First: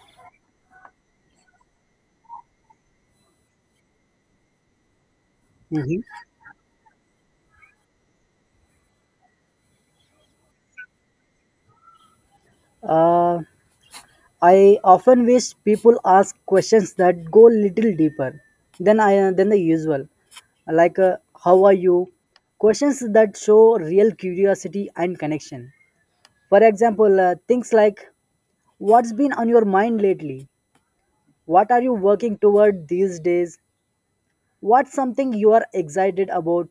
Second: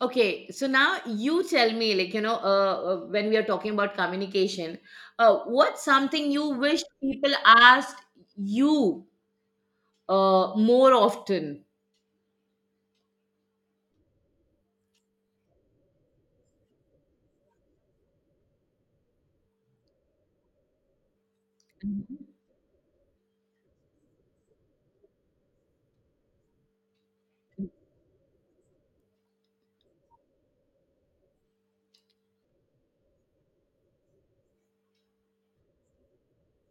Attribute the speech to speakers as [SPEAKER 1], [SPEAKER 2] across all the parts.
[SPEAKER 1] Okay, so now you tell me, when we are talking about communication, what's
[SPEAKER 2] Mhm.
[SPEAKER 1] something you wish people asked you more often?
[SPEAKER 2] Uh, I often wish people ask questions that go little deeper than the usual, like "How are you?"
[SPEAKER 1] Mhm.
[SPEAKER 2] Questions that show real curiosity and connection. For example, things like "What's been on your mind lately?" "What are you working toward these days?" "What's something you are excited about?"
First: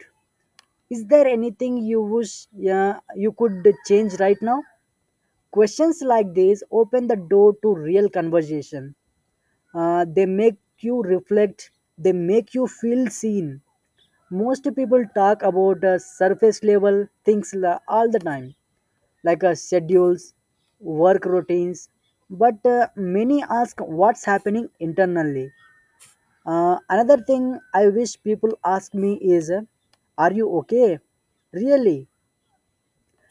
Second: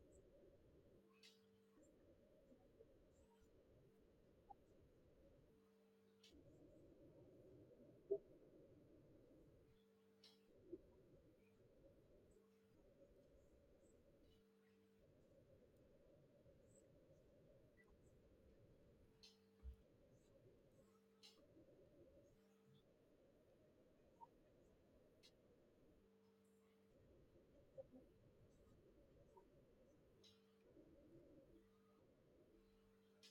[SPEAKER 2] "Is there anything you wish you could change right now?" Questions like these open the door to real conversation. They make you reflect, they make you feel seen. Most people talk about surface level all the time, like schedules, work routines, but many ask what's happening internally. Another thing I wish people ask me is, are you okay? Really?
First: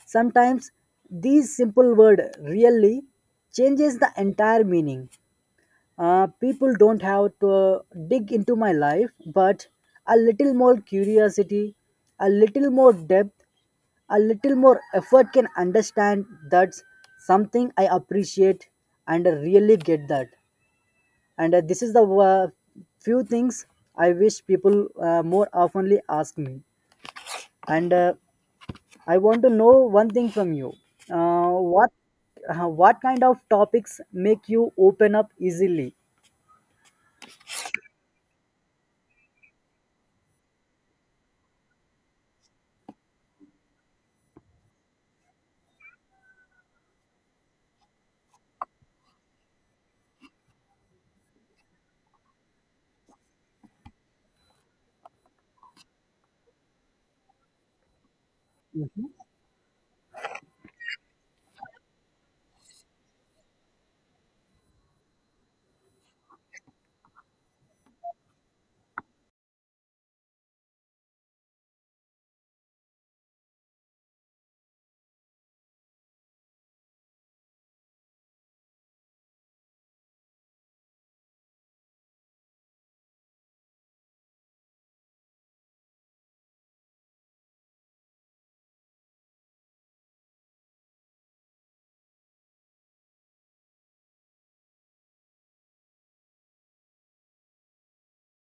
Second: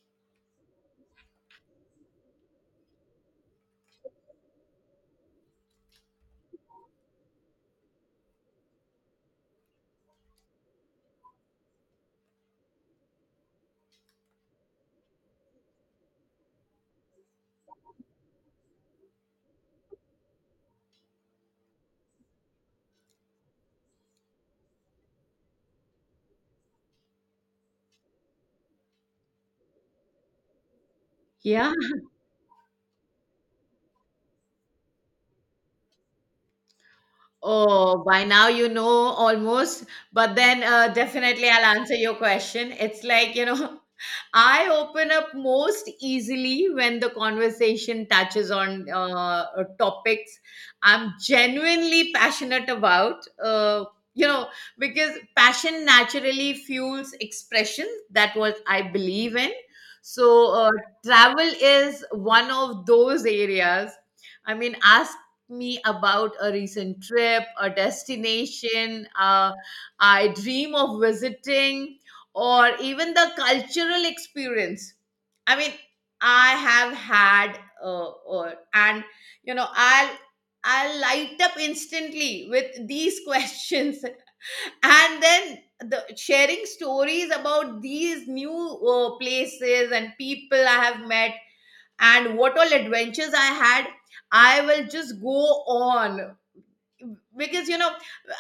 [SPEAKER 2] Sometimes these simple word really changes the entire meaning. People don't have to dig into my life, but a little more curiosity, a little more depth, a little more effort can understand that's something I appreciate and I really get that. And this is the few things I wish people more oftenly ask me. And I want to know one thing from you. Uh,
[SPEAKER 1] Yeah.
[SPEAKER 2] what uh, what kind of topics make you open up easily?
[SPEAKER 1] Oh, by now you know almost, but then definitely I'll answer your question. It's like, you know, I open up most easily when the conversation touches on topics I'm genuinely passionate about. You know, because passion naturally fuels expression. That was I believe in. So travel is one of those areas. I mean, ask me about a recent trip, a destination I dream of visiting, or even the cultural experience. I mean, I have had, or, and you know, I'll light up instantly with these questions, and then the sharing stories about these new places and people I have met and what all adventures I had, I will just go on because you know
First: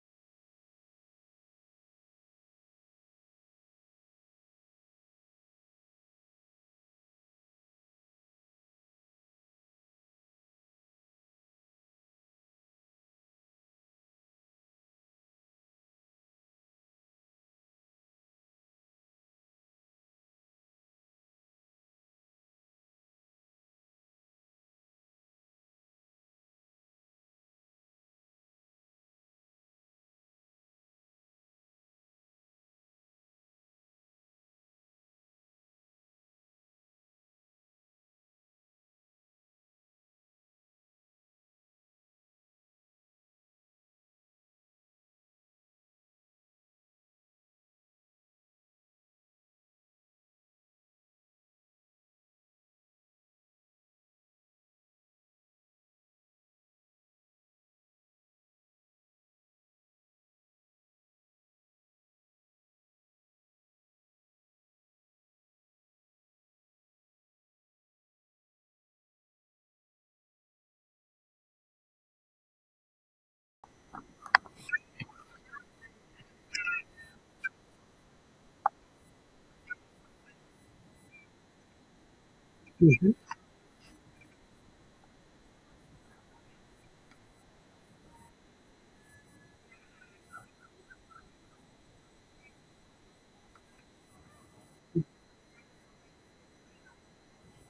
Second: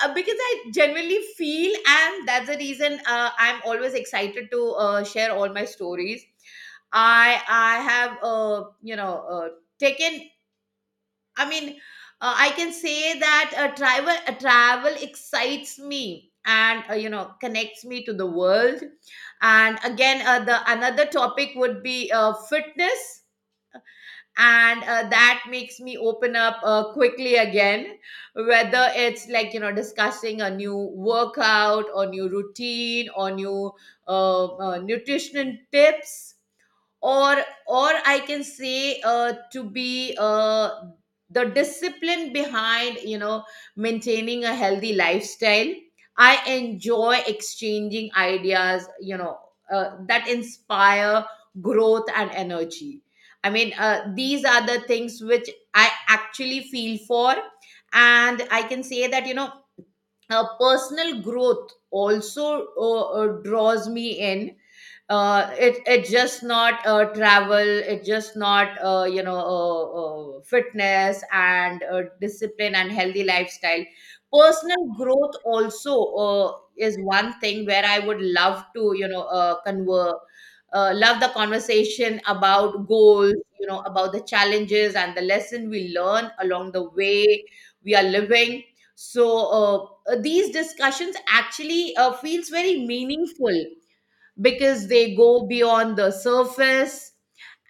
[SPEAKER 1] uh, because I genuinely feel, and that's the reason I'm always excited to share all my stories. I have you know taken I mean I can say that a travel excites me and, you know, connects me to the world. And again, the another topic would be fitness, and that makes me open up quickly again, whether it's, like, you know, discussing a new workout or new routine or new nutrition tips, or or I can say, to be the discipline behind, you know, maintaining a healthy lifestyle. I enjoy exchanging ideas, you know, that inspire growth and energy. I mean, these are the things which I actually feel for, and I can say that, you know, personal growth also draws me in. It it just not travel, it just not, fitness and discipline and healthy lifestyle. Personal growth also is one thing where I would love to, you know, convert. Love the conversation about
[SPEAKER 2] Mhm.
[SPEAKER 1] goals, you know, about the challenges and the lesson we learn along the way we are living. So uh, uh, these discussions actually feels very meaningful because they go beyond the surface,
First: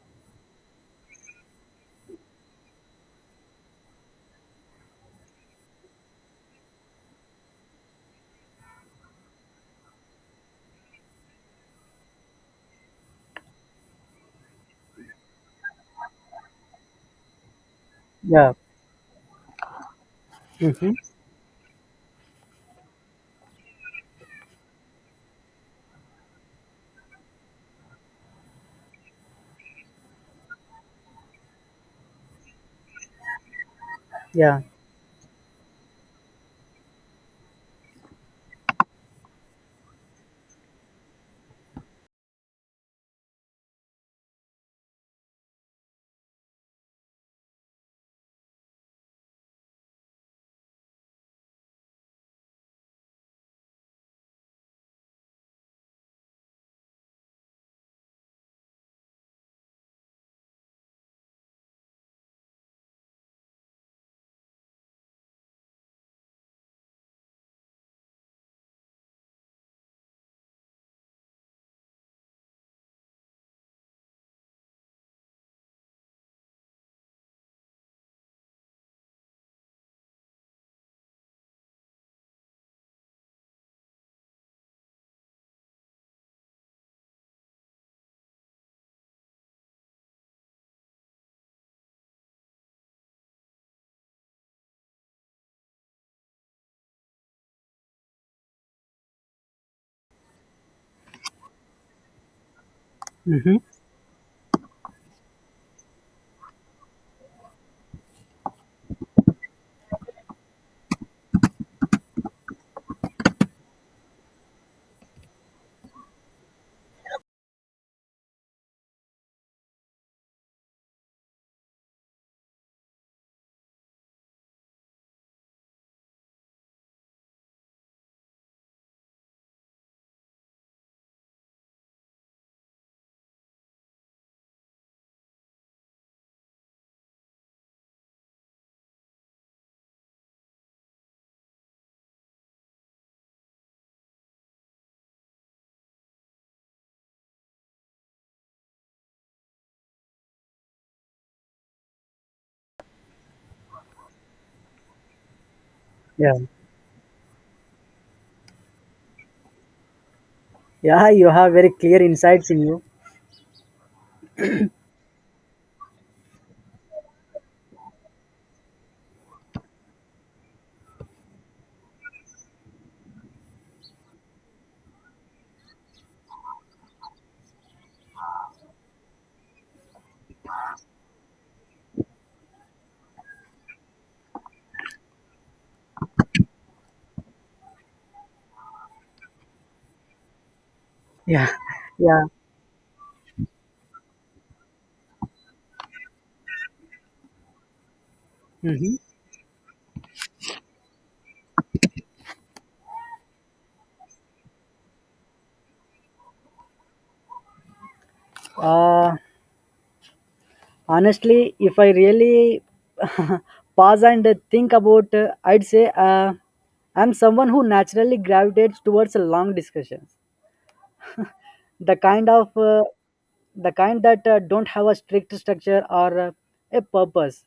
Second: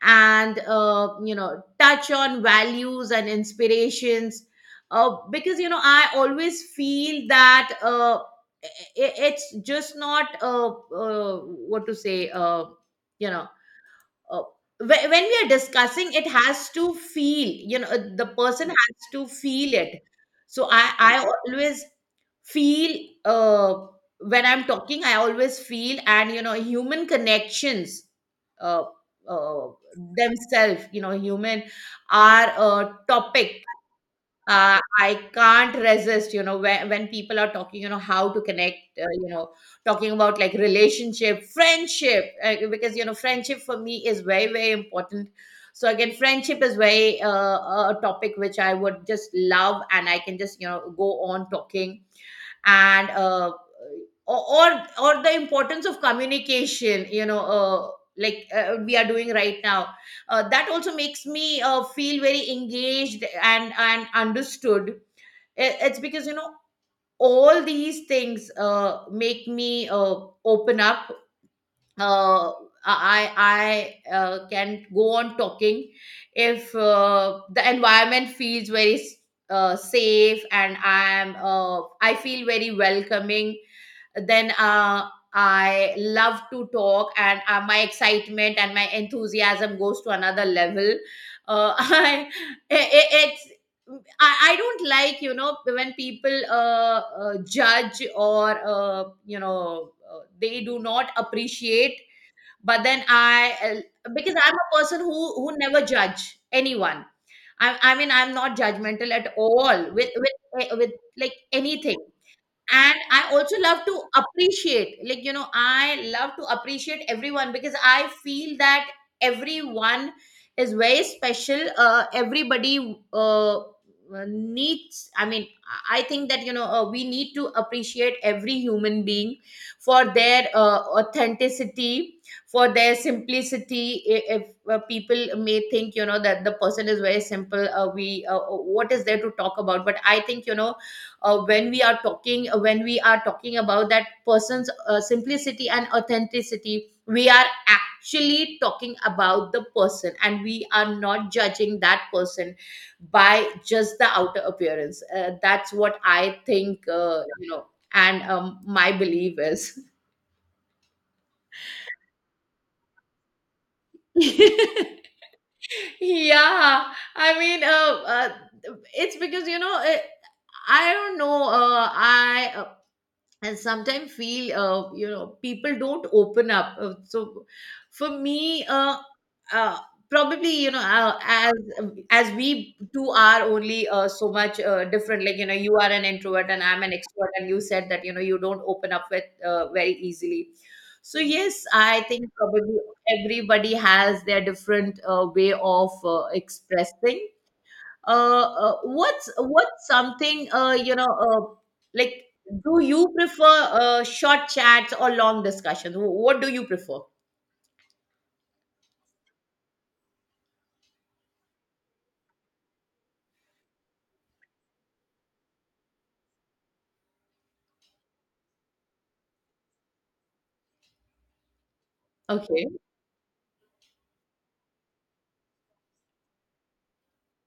[SPEAKER 1] and, you know, touch on values and inspirations. Because, you know, I always feel that, it's just not, what to say, you know uh, when we are discussing, it has to feel, you know, the
[SPEAKER 2] Yeah.
[SPEAKER 1] person has to feel it. So i
[SPEAKER 2] Mm-hmm.
[SPEAKER 1] i always feel, uh, when I'm talking I always feel, and, you know, human connections, uh, uh, themselves, you know, human are a topic
[SPEAKER 2] Yeah.
[SPEAKER 1] I can't resist, you know, when people are talking, you know, how to connect, you know, talking about, like, relationship, friendship, because, you know, friendship for me is very, very important. So again, friendship is very a topic which I would just love, and I can just, you know, go on talking. And, or the importance of communication, you know, like, we are doing right now, that also makes me feel very engaged and understood. It's because, you know, all these things make me open up. Uh, i can go on talking if the environment feels very safe and I feel very welcoming. Then I love to talk, and my excitement and my enthusiasm goes to another level. I, it, it's I don't like, you know, when people judge or, they do not appreciate. But then I
[SPEAKER 2] Mm-hmm.
[SPEAKER 1] Because I'm a person who never judge anyone. I mean, I'm not judgmental at all with with like anything. And I also love to appreciate, like, you know, I love to appreciate everyone because I feel that everyone is very special. Everybody needs, I mean I think that, you know, we need to appreciate every human being for their authenticity, for their simplicity. If people may think, you know, that the person is very simple, we what is there to talk about? But I think, you know, when we are talking about that person's simplicity and authenticity, we are actually talking about the person and we are not judging that person by just the outer appearance. That's what
[SPEAKER 2] Yeah.
[SPEAKER 1] I think, you know. And my belief is
[SPEAKER 2] Yeah. You have very clear insights in you.
[SPEAKER 1] yeah, I mean, it's because, you know, I don't know I and sometimes feel, you know, people don't open up. So for me, uh, probably, you know, as we two are only so much different, like, you know, you are an introvert and I'm an extrovert, and you said that, you know, you don't open up with very easily. So
[SPEAKER 2] Yeah.
[SPEAKER 1] yes, I
[SPEAKER 2] Yeah.
[SPEAKER 1] think probably everybody has their different way of expressing.
[SPEAKER 2] Mm-hmm.
[SPEAKER 1] What's something, like, do you prefer short chats or long discussions? What do you prefer?
[SPEAKER 2] Uh, Honestly, if I really pause and think about, I'd say I'm someone who naturally gravitates towards a long discussion. the kind of
[SPEAKER 1] Okay,
[SPEAKER 2] uh, the kind that don't have a strict structure or a purpose,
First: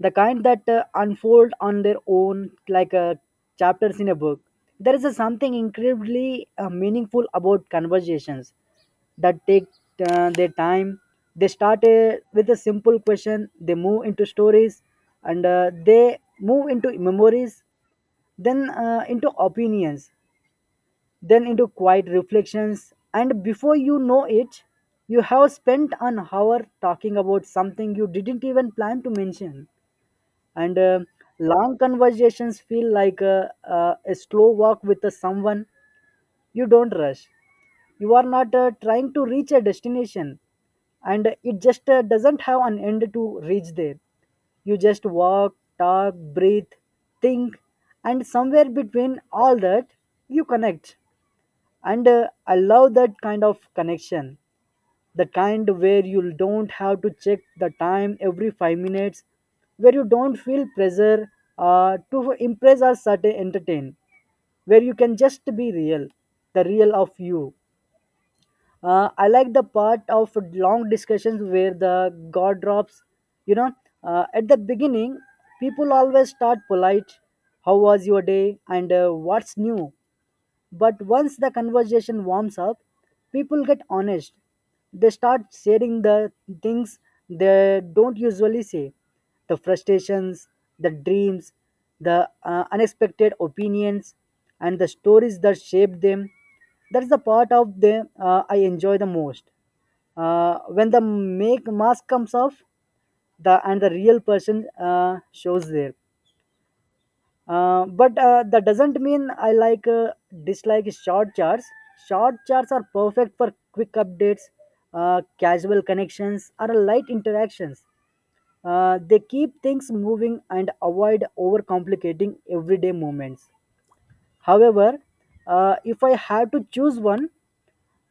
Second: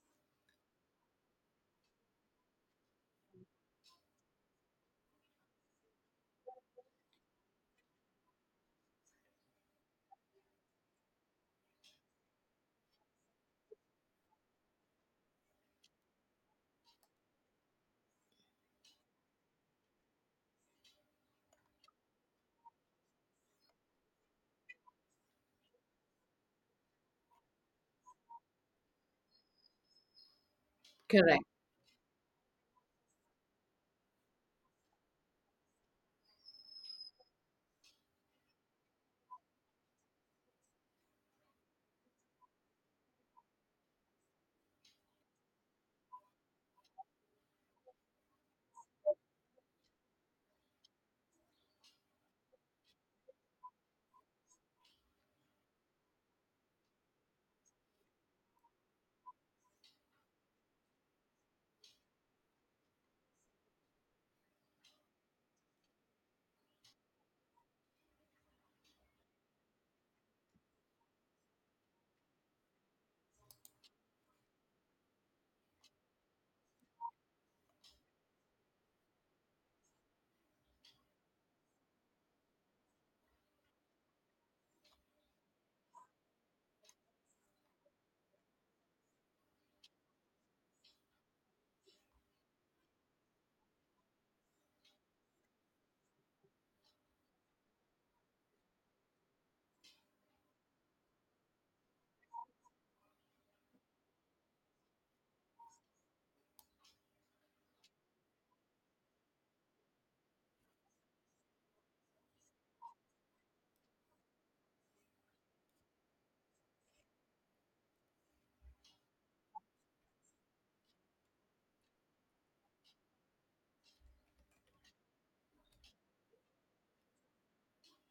[SPEAKER 2] the kind that unfold on their own like chapters in a book. There is a something incredibly meaningful about conversations that take their time. They start with a simple question, they move into stories and they move into memories, then into opinions, then into quiet reflections, and before you know it, you have spent an hour talking about something you didn't even plan to mention. And
[SPEAKER 1] correct.
[SPEAKER 2] Long conversations feel like a slow walk with someone you don't rush. You are not trying to reach a destination, and it just doesn't have an end to reach there. You just walk, talk, breathe, think, and somewhere between all that, you connect, and I love that kind of connection, the kind where you don't have to check the time every 5 minutes, where you don't feel pressure to impress or certain entertain, where you can just be real, the real of you. I like the part of long discussions where the god drops, you know, at the beginning people always start polite, how was your day and what's new. But once the conversation warms up, people get honest. They start sharing the things they don't usually say, the frustrations, the dreams, the unexpected opinions, and the stories that shaped them. That's the part of them I enjoy the most. When the make mask comes off, the and the real person shows there. But that doesn't mean I like dislike short charts. Short charts are perfect for quick updates, casual connections, or light interactions. They keep things moving and avoid overcomplicating everyday moments. However, if I have to choose one,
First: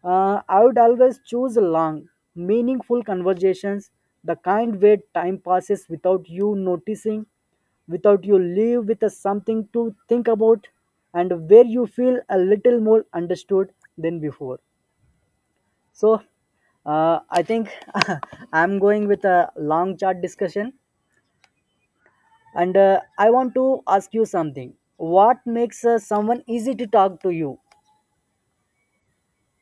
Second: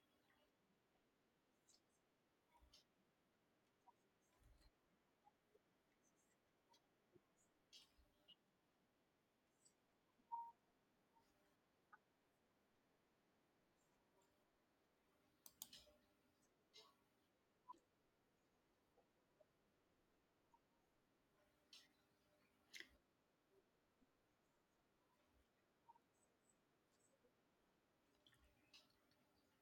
[SPEAKER 2] I would always choose long, meaningful conversations, the kind where time passes without you noticing, without you leave with a something to think about, and where you feel a little more understood than before. So, I think I'm going with a long chat discussion, and I want to ask you something. What makes someone easy to talk to you?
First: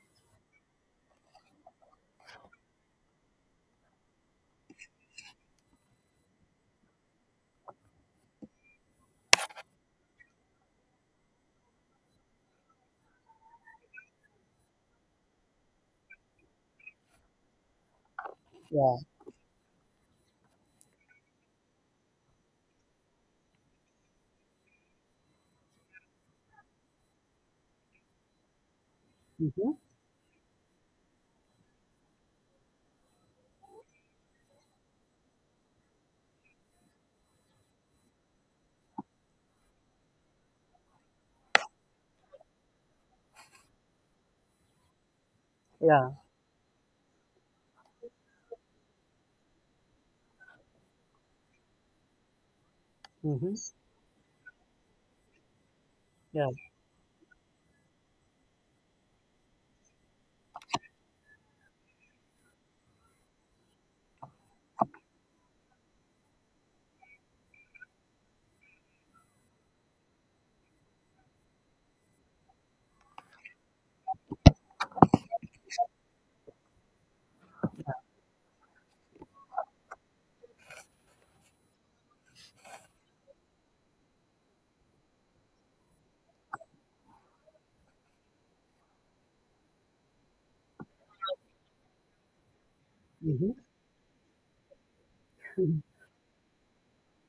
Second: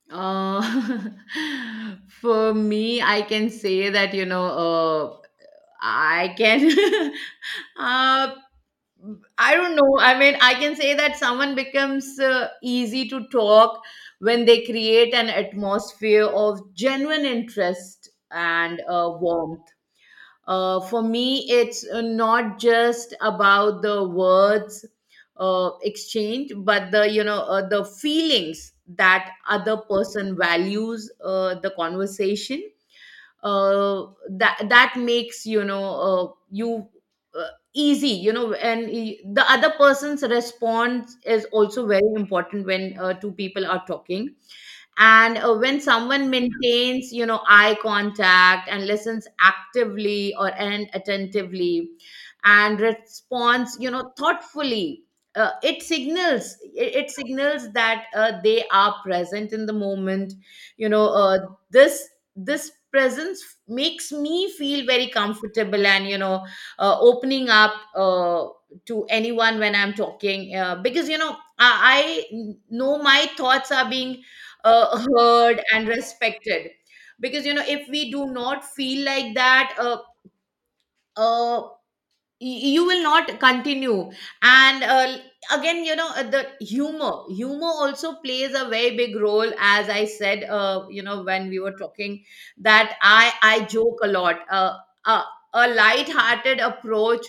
[SPEAKER 1] Uh, for me, I can say that, you know, I can, uh, I don't know. I mean, I can say that someone becomes easy to talk when they create an atmosphere of genuine interest and
[SPEAKER 2] Yeah.
[SPEAKER 1] warmth. For me, it's not just about the words exchange, but the, you know, the feelings that
[SPEAKER 2] Hmm.
[SPEAKER 1] other person values the conversation. Uh, that makes, you know, you uh, easy, you know. And the other person's response is also very important when two people are talking. And when
[SPEAKER 2] Yeah.
[SPEAKER 1] someone maintains, you know, eye contact and listens actively or and attentively and
[SPEAKER 2] Hmm.
[SPEAKER 1] responds, you know, thoughtfully,
[SPEAKER 2] Yeah.
[SPEAKER 1] it signals that they are present in the moment, you know. This this presence makes me feel very comfortable, and, you know, opening up to anyone when I'm talking, because, you know, I know my thoughts are being heard and respected. Because, you know, if we do not feel like that, uh, you will not continue. And again, you know, the humor also plays a very big role, as I said, you know, when we were talking, that i
[SPEAKER 2] Hmm.
[SPEAKER 1] i joke a lot. Uh, a light hearted approach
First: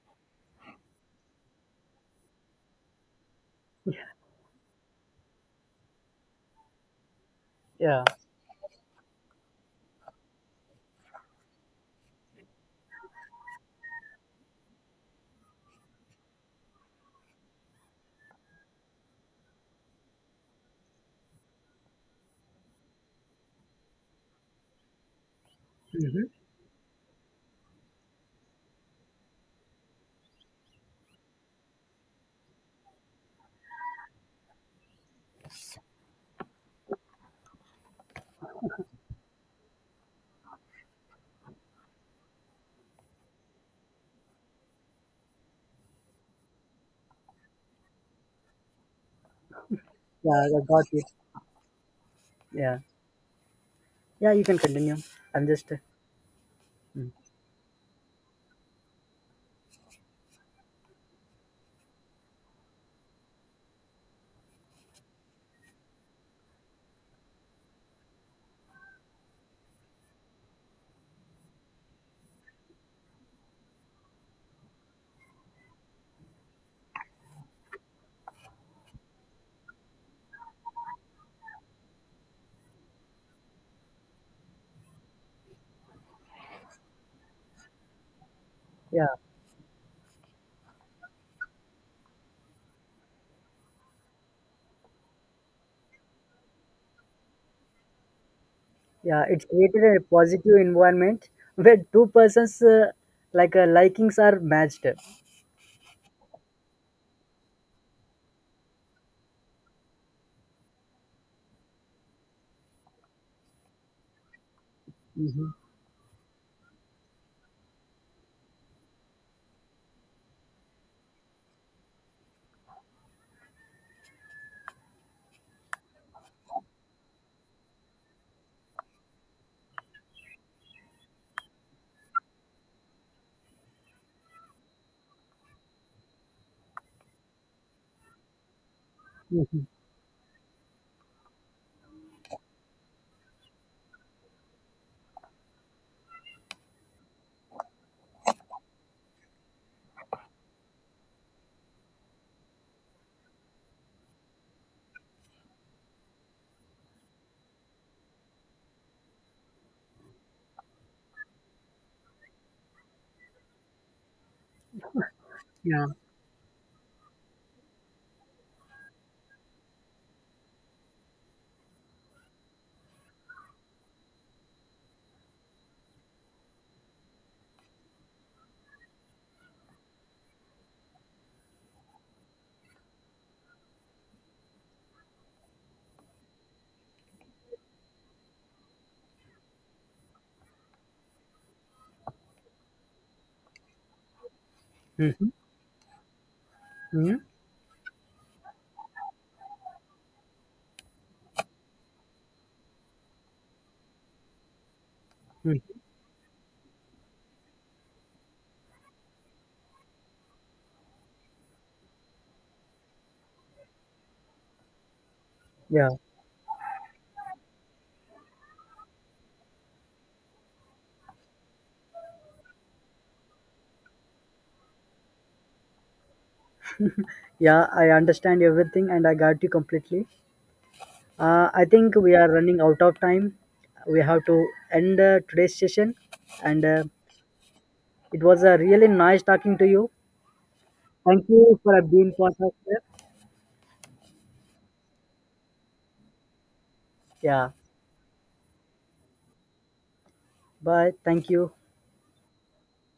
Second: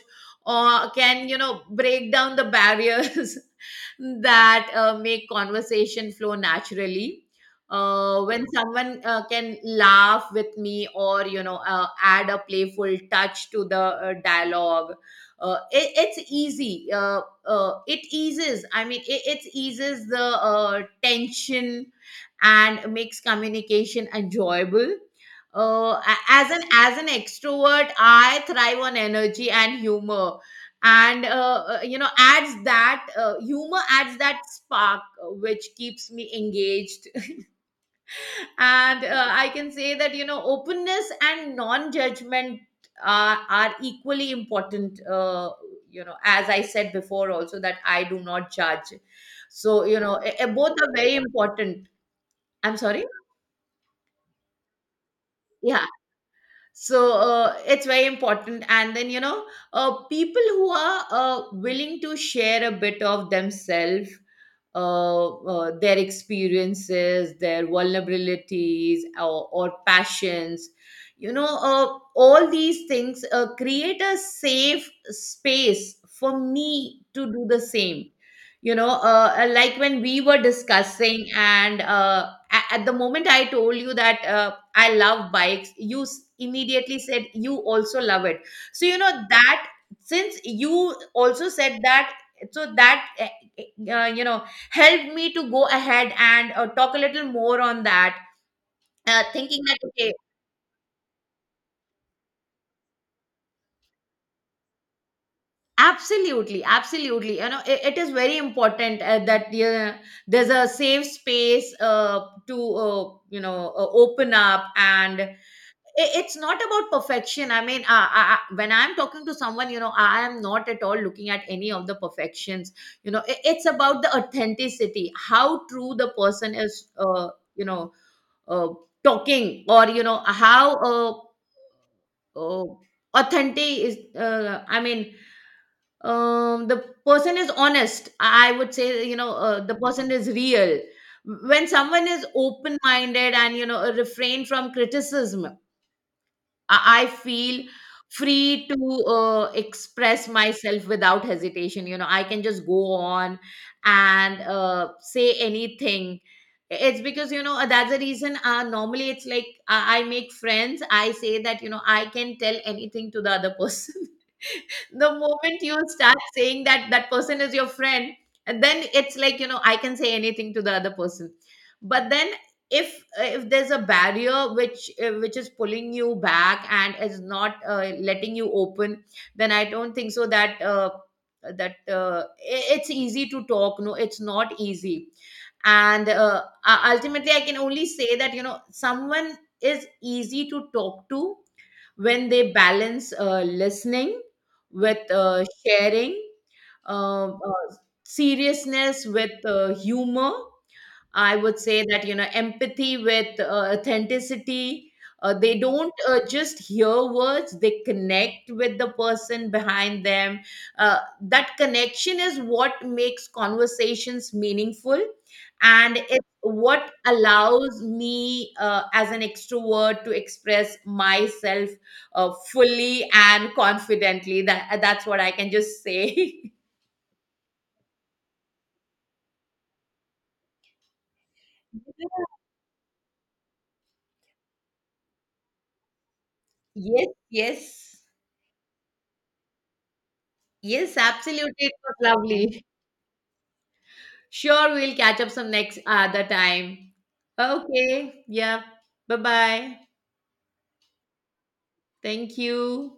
[SPEAKER 1] can, you know, break down the barriers that make conversation flow naturally.
[SPEAKER 2] Yeah.
[SPEAKER 1] When someone can laugh with me, or, you know, add a playful touch to the dialogue, it, it's easy it eases I mean it, it eases the tension and makes communication enjoyable. As an extrovert, I thrive on energy and humor. And you know, adds that, humor adds that spark, which keeps me engaged. And I can say that, you know, openness and non-judgment are equally important. You know, as I said before also, that I do not judge. So, you know,
[SPEAKER 2] Yeah, I
[SPEAKER 1] both
[SPEAKER 2] got
[SPEAKER 1] are
[SPEAKER 2] it.
[SPEAKER 1] very important. I'm
[SPEAKER 2] Yeah,
[SPEAKER 1] sorry.
[SPEAKER 2] yeah, you can continue. I'm just,
[SPEAKER 1] Yeah, so it's very important. And then, you know, people who are willing to share a bit of themselves, their experiences, their vulnerabilities, or passions, you know, all these things create a safe space for me to do the same, you know. Like, when we were discussing, and, at the moment, I told you that, I love bikes. You immediately said you also love it. So, you
[SPEAKER 2] yeah,
[SPEAKER 1] know, that since you also said that, so that, eh, you know, helped me to go ahead and, talk a little more on that,
[SPEAKER 2] yeah. It's
[SPEAKER 1] thinking that,
[SPEAKER 2] created a
[SPEAKER 1] okay,
[SPEAKER 2] positive environment where two persons like likings are matched.
[SPEAKER 1] absolutely, absolutely. You know, it is very important that there's a safe space to, you know, open up. And
[SPEAKER 2] Hmm.
[SPEAKER 1] it's not about perfection. I mean, I, when I'm talking to someone, you know, I am not at all looking at any of the perfections. You know, it's about the authenticity, how true the person is, you know, uh, talking, or, you know, how uh, authentic is, I mean, the person is honest. I would say, you know,
[SPEAKER 2] Hmm.
[SPEAKER 1] the person is real. When someone is open minded and, you know, refrain from criticism, I feel free to express myself without hesitation. You know, I can just go on and, say anything. It's because, you know, that's the reason, normally it's like I make friends. I say that, you know, I can tell anything to the other person. The moment you
[SPEAKER 2] Yeah.
[SPEAKER 1] start saying that that person is your friend, and then it's like, you know, I can say anything to the other person. But then if, if there's a barrier which, which is pulling you back and is not letting you open, then I don't think so that it's easy to talk. No, it's not easy. And ultimately I can only say that, you know, someone is easy to talk to when they balance listening with
[SPEAKER 2] Hmm.
[SPEAKER 1] sharing,
[SPEAKER 2] Hmm.
[SPEAKER 1] uh, uh, seriousness with humor, I would say that, you know, empathy with authenticity. They don't just hear words, they connect with the person behind them. That connection is what makes conversations meaningful.
[SPEAKER 2] Yeah.
[SPEAKER 1] And it's what allows me, as an extrovert, to express myself fully and confidently. That's what I can just say.
[SPEAKER 2] Yeah. I understand everything, and I got you completely. I think we are running out of time. We have to end today's session, and
[SPEAKER 1] Yes, yes.
[SPEAKER 2] it was a really nice talking to you.
[SPEAKER 1] Yes,
[SPEAKER 2] Thank
[SPEAKER 1] absolutely.
[SPEAKER 2] you
[SPEAKER 1] It
[SPEAKER 2] for
[SPEAKER 1] was
[SPEAKER 2] being part of
[SPEAKER 1] lovely.
[SPEAKER 2] it.
[SPEAKER 1] Sure, we'll catch up some next other time.
[SPEAKER 2] Yeah.
[SPEAKER 1] Okay. Yeah. Bye bye.
[SPEAKER 2] Bye. Thank you.
[SPEAKER 1] Thank you.